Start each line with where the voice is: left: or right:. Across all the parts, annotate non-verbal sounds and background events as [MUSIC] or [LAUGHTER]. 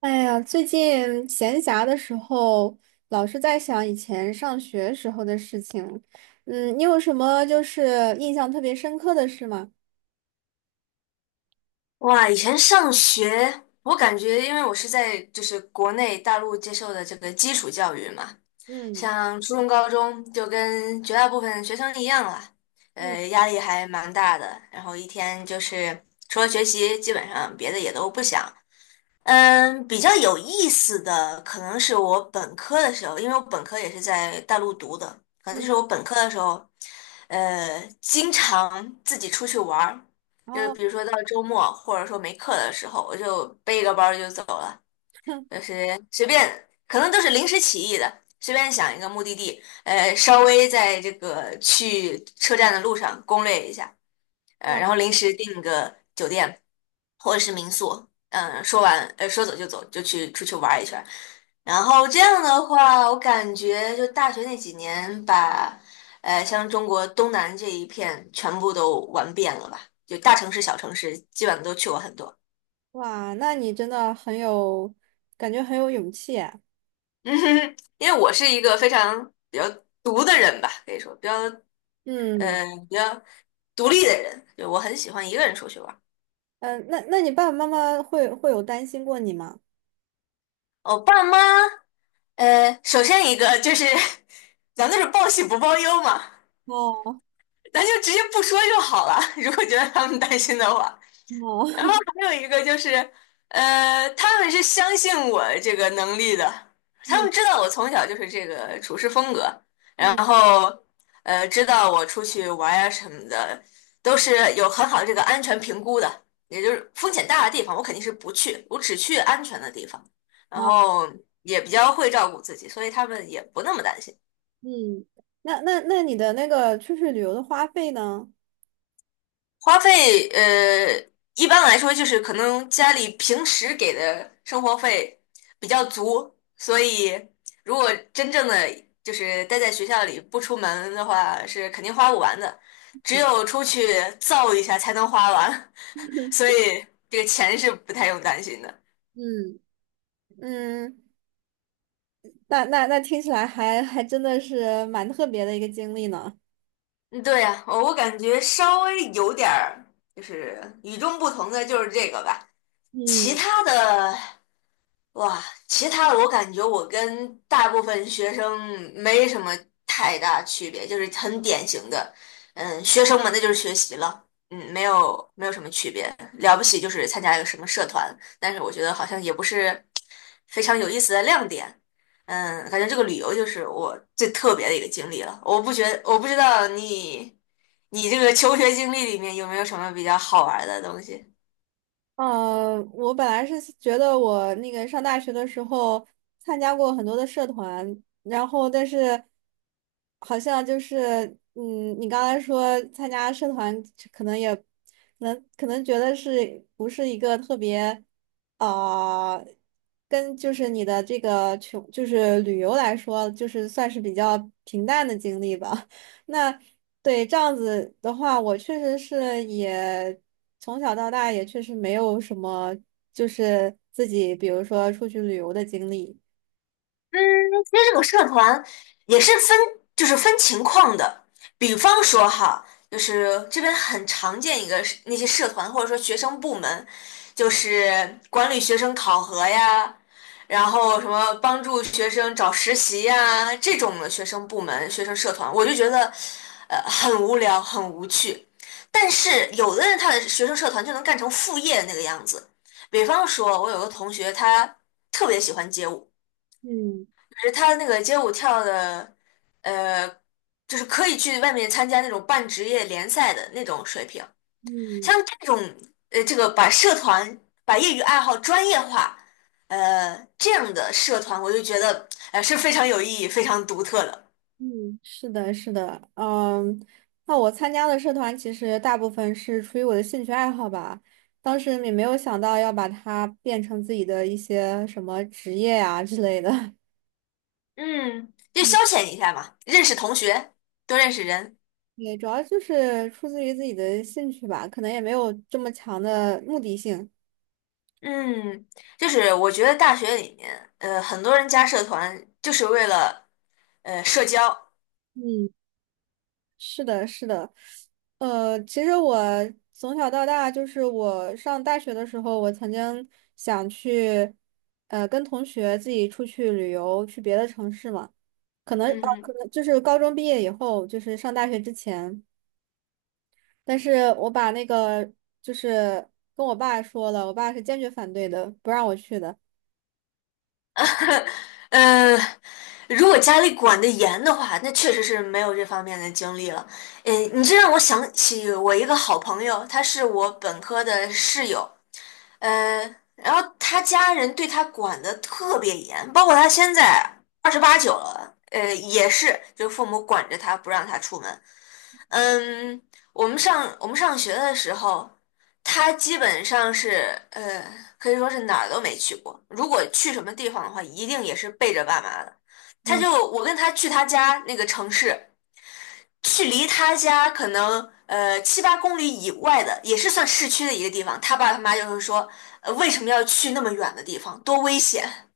right: 哎呀，最近闲暇的时候，老是在想以前上学时候的事情。嗯，你有什么就是印象特别深刻的事吗？
left: 哇，以前上学，我感觉因为我是在就是国内大陆接受的这个基础教育嘛，
right: 嗯
left: 像初中、高中就跟绝大部分学生一样了，
right: 嗯
left: 压力还蛮大的。然后一天就是除了学习，基本上别的也都不想，比较有意思的可能是我本科的时候，因为我本科也是在大陆读的，可能就
right: 嗯。
left: 是我本科的时候，经常自己出去玩儿，
right: 然
left: 就是
right: 后
left: 比如说到周末或者说没课的时候，我就背一个包儿就走了，就是随便，可能都是临时起意的，随便想一个目的地，稍微在这个去车站的路上攻略一下，
right: 哇
left: 然后临时订个酒店或者是民宿，说完说走就走，就去出去玩一圈儿。然后这样的话，我感觉就大学那几年把，像中国东南这一片全部都玩遍了吧，就大城市、小城市基本上都去过很多。[LAUGHS]
right: 哇，那你真的很有，感觉很有勇气啊。
left: 嗯哼，因为我是一个非常比较独的人吧，可以说比较
right: 嗯
left: 嗯，比较独立的人，就我很喜欢一个人出去玩。
right: 嗯，那那你爸爸妈妈会会有担心过你吗？
left: 我爸妈。首先一个就是，咱们都是报喜不报忧嘛，
right: 哦
left: 咱就直接不说就好了。[LAUGHS] 如果觉得他们担心的话，
right: 哦，
left: 然后
right: [LAUGHS]
left: 还有一个就是，他们是相信我这个能力的，他
right: 嗯
left: 们知道我从小就是这个处事风格，然
right: 嗯
left: 后，知道我出去玩呀什么的，都是有很好的这个安全评估的，也就是风险大的地方我肯定是不去，我只去安全的地方，然
right: 好。
left: 后也比较会照顾自己，所以他们也不那么担心。
right: 嗯，那那那你的那个出去旅游的花费呢？
left: 花费，一般来说就是可能家里平时给的生活费比较足，所以如果真正的就是待在学校里不出门的话，是肯定花不完的，只有出去造一下才能花完，[LAUGHS] 所以这个钱是不太用担心的。
right: 嗯嗯。那那那听起来还还真的是蛮特别的一个经历呢。
left: 嗯对呀，我感觉稍微有点儿就是与众不同的就是这个吧，其
right: 嗯，
left: 他的其他的我感觉我跟大部分学生没什么太大区别，就是很典型的，学生们那就是学习了，没有什么区别，了不起就是参加一个什么社团，但是我觉得好像也不是非常有意思的亮点，感觉这个旅游就是我最特别的一个经历了，我不知道你这个求学经历里面有没有什么比较好玩的东西。
right: 我本来是觉得我那个上大学的时候参加过很多的社团，然后但是好像就是，嗯，你刚才说参加社团可能也能可能觉得是不是一个特别啊、呃跟就是你的这个穷就是旅游来说，就是算是比较平淡的经历吧。[LAUGHS] 那对这样子的话，我确实是也。从小到大也确实没有什么，就是自己比如说出去旅游的经历。
left: 嗯，其实这个社团也是分，就是分情况的。比方说哈，就是这边很常见一个是那些社团或者说学生部门，就是管理学生考核呀，然后什么帮助学生找实习呀这种的学生部门、学生社团，我就觉得很无聊、很无趣。但是有的人他的学生社团就能干成副业那个样子。比方说，我有个同学他特别喜欢街舞。
right: 嗯
left: 是他那个街舞跳的，呃，就是可以去外面参加那种半职业联赛的那种水平。像
right: 嗯
left: 这种，这个把社团、把业余爱好专业化，这样的社团，我就觉得，是非常有意义、非常独特的。
right: 嗯，是的，是的，嗯，那我参加的社团其实大部分是出于我的兴趣爱好吧，当时也没有想到要把它变成自己的一些什么职业呀、之类的。[LAUGHS]
left: 嗯，就消遣一下嘛，认识同学，多认识人。
right: 对，主要就是出自于自己的兴趣吧，可能也没有这么强的目的性。
left: 嗯，就是我觉得大学里面，很多人加社团就是为了社交。
right: 嗯，是的，是的，其实我从小到大，就是我上大学的时候，我曾经想去，跟同学自己出去旅游，去别的城市嘛。可能
left: 嗯
right: 啊，可
left: 哼。
right: 能就是高中毕业以后，就是上大学之前，但是我把那个就是跟我爸说了，我爸是坚决反对的，不让我去的。
left: 嗯，如果家里管得严的话，那确实是没有这方面的经历了。你这让我想起我一个好朋友，他是我本科的室友，然后他家人对他管得特别严，包括他现在28、9了，也是就父母管着他不让他出门，嗯，我们上学的时候，他基本上是可以说是哪儿都没去过。如果去什么地方的话，一定也是背着爸妈的。他就我跟他去他家那个城市，去离他家可能7、8公里以外的，也是算市区的一个地方。他爸他妈就会说，为什么要去那么远的地方？多危险！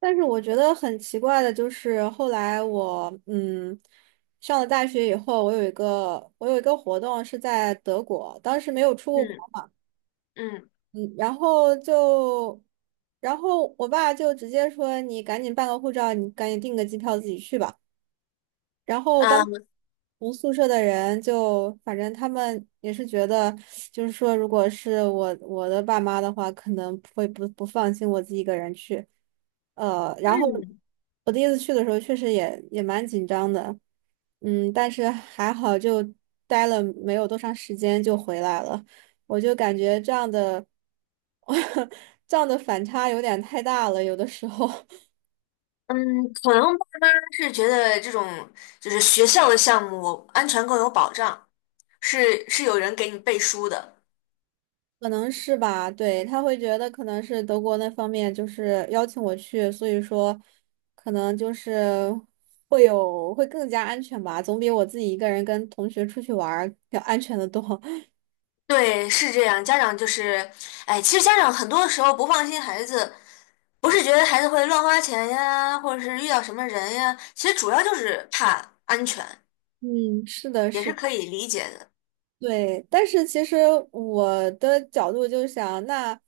right: 但是我觉得很奇怪的就是，后来我上了大学以后，我有一个活动是在德国，当时没有出过国
left: 嗯
right: 嘛，
left: 嗯
right: 嗯，然后就然后我爸就直接说你赶紧办个护照，你赶紧订个机票自己去吧。然后当
left: 嗯
right: 同宿舍的人就，反正他们也是觉得，就是说，如果是我的爸妈的话，可能会不放心我自己一个人去。然后我第一次去的时候，确实也也蛮紧张的，嗯，但是还好就待了没有多长时间就回来了。我就感觉这样的，[LAUGHS] 这样的反差有点太大了，有的时候。
left: 嗯，可能爸妈是觉得这种就是学校的项目安全更有保障。是是有人给你背书的。
right: 可能是吧，对，他会觉得可能是德国那方面就是邀请我去，所以说可能就是会有会更加安全吧，总比我自己一个人跟同学出去玩儿要安全的多。[LAUGHS]
left: 对，是这样。家长就是，哎，其实家长很多时候不放心孩子，不是觉得孩子会乱花钱呀，或者是遇到什么人呀，其实主要就是怕安全，
right: 嗯，是的，
left: 也
right: 是
left: 是
right: 的，
left: 可以理解的。
right: 对。但是其实我的角度就想，那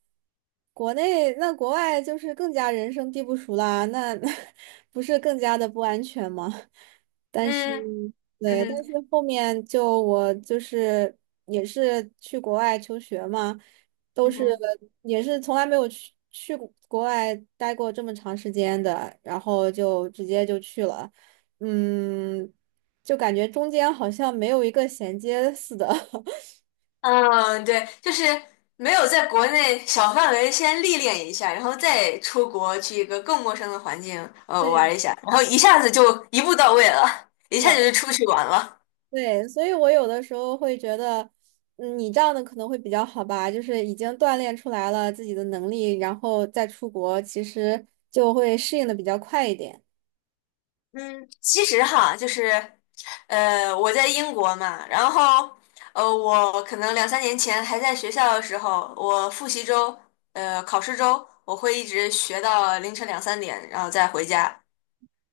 right: 国内那国外就是更加人生地不熟啦，那 [LAUGHS] 不是更加的不安全吗？
left: 嗯嗯
right: 对，但
left: 哼
right: 是后面就我就是也是去国外求学嘛，都
left: 嗯
right: 是
left: 哼
right: 也是从来没有去过国外待过这么长时间的，然后就直接就去了，嗯，就感觉中间好像没有一个衔接似的。[LAUGHS]
left: 嗯，对，就是没有在国内小范围先历练一下，然后再出国去一个更陌生的环境，玩
right: 对，
left: 一下，然后一下子就一步到位了，
right: 是
left: 一下
right: 的，
left: 子就出去玩了。
right: 对，所以我有的时候会觉得，嗯，你这样的可能会比较好吧，就是已经锻炼出来了自己的能力，然后再出国，其实就会适应的比较快一点。
left: 嗯，其实哈，就是，我在英国嘛，然后，我可能2、3年前还在学校的时候，我复习周，考试周，我会一直学到凌晨两三点，然后再回家。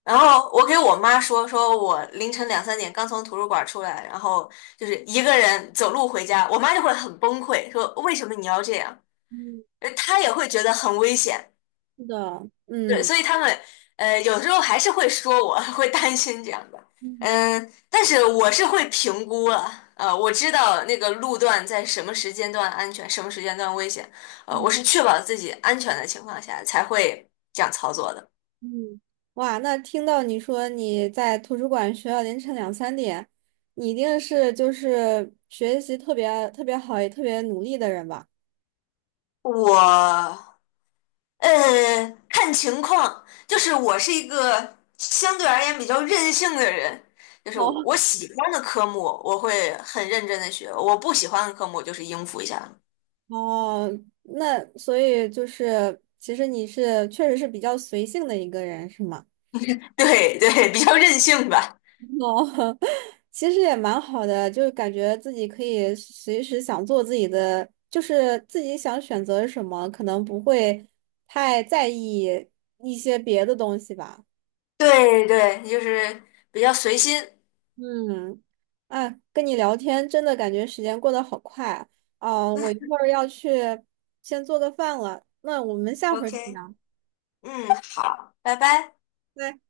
left: 然后我给我妈说我凌晨两三点刚从图书馆出来，然后就是一个人走路回家，我妈就会很崩溃，说为什么你要这样？
right: 嗯，
left: 她也会觉得很危险。
right: 是的，
left: 对，
right: 嗯
left: 所以他们有时候还是会说我，[LAUGHS] 会担心这样的，
right: 嗯
left: 嗯，但是我是会评估了，我知道那个路段在什么时间段安全，什么时间段危险，
right: 嗯
left: 我是确保自己安全的情况下才会这样操作的。
right: 嗯，哇，那听到你说你在图书馆学到凌晨2、3点，你一定是就是学习特别特别好，也特别努力的人吧？
left: 我呃看情况，就是我是一个相对而言比较任性的人，就是
right: 哦，
left: 我喜欢的科目我会很认真的学，我不喜欢的科目我就是应付一下。
right: 哦，那所以就是，其实你是确实是比较随性的一个人，是吗？
left: [LAUGHS] 对对，比较任性吧。
right: 哦，[LAUGHS] 其实也蛮好的，就感觉自己可以随时想做自己的，就是自己想选择什么，可能不会太在意一些别的东西吧。
left: 对对，就是比较随心。
right: 嗯，哎，跟你聊天真的感觉时间过得好快啊。哦，我一会儿要去先做个饭了，那我们下回儿再
left: OK，
right: 聊。
left: 嗯，好，拜拜。
right: 拜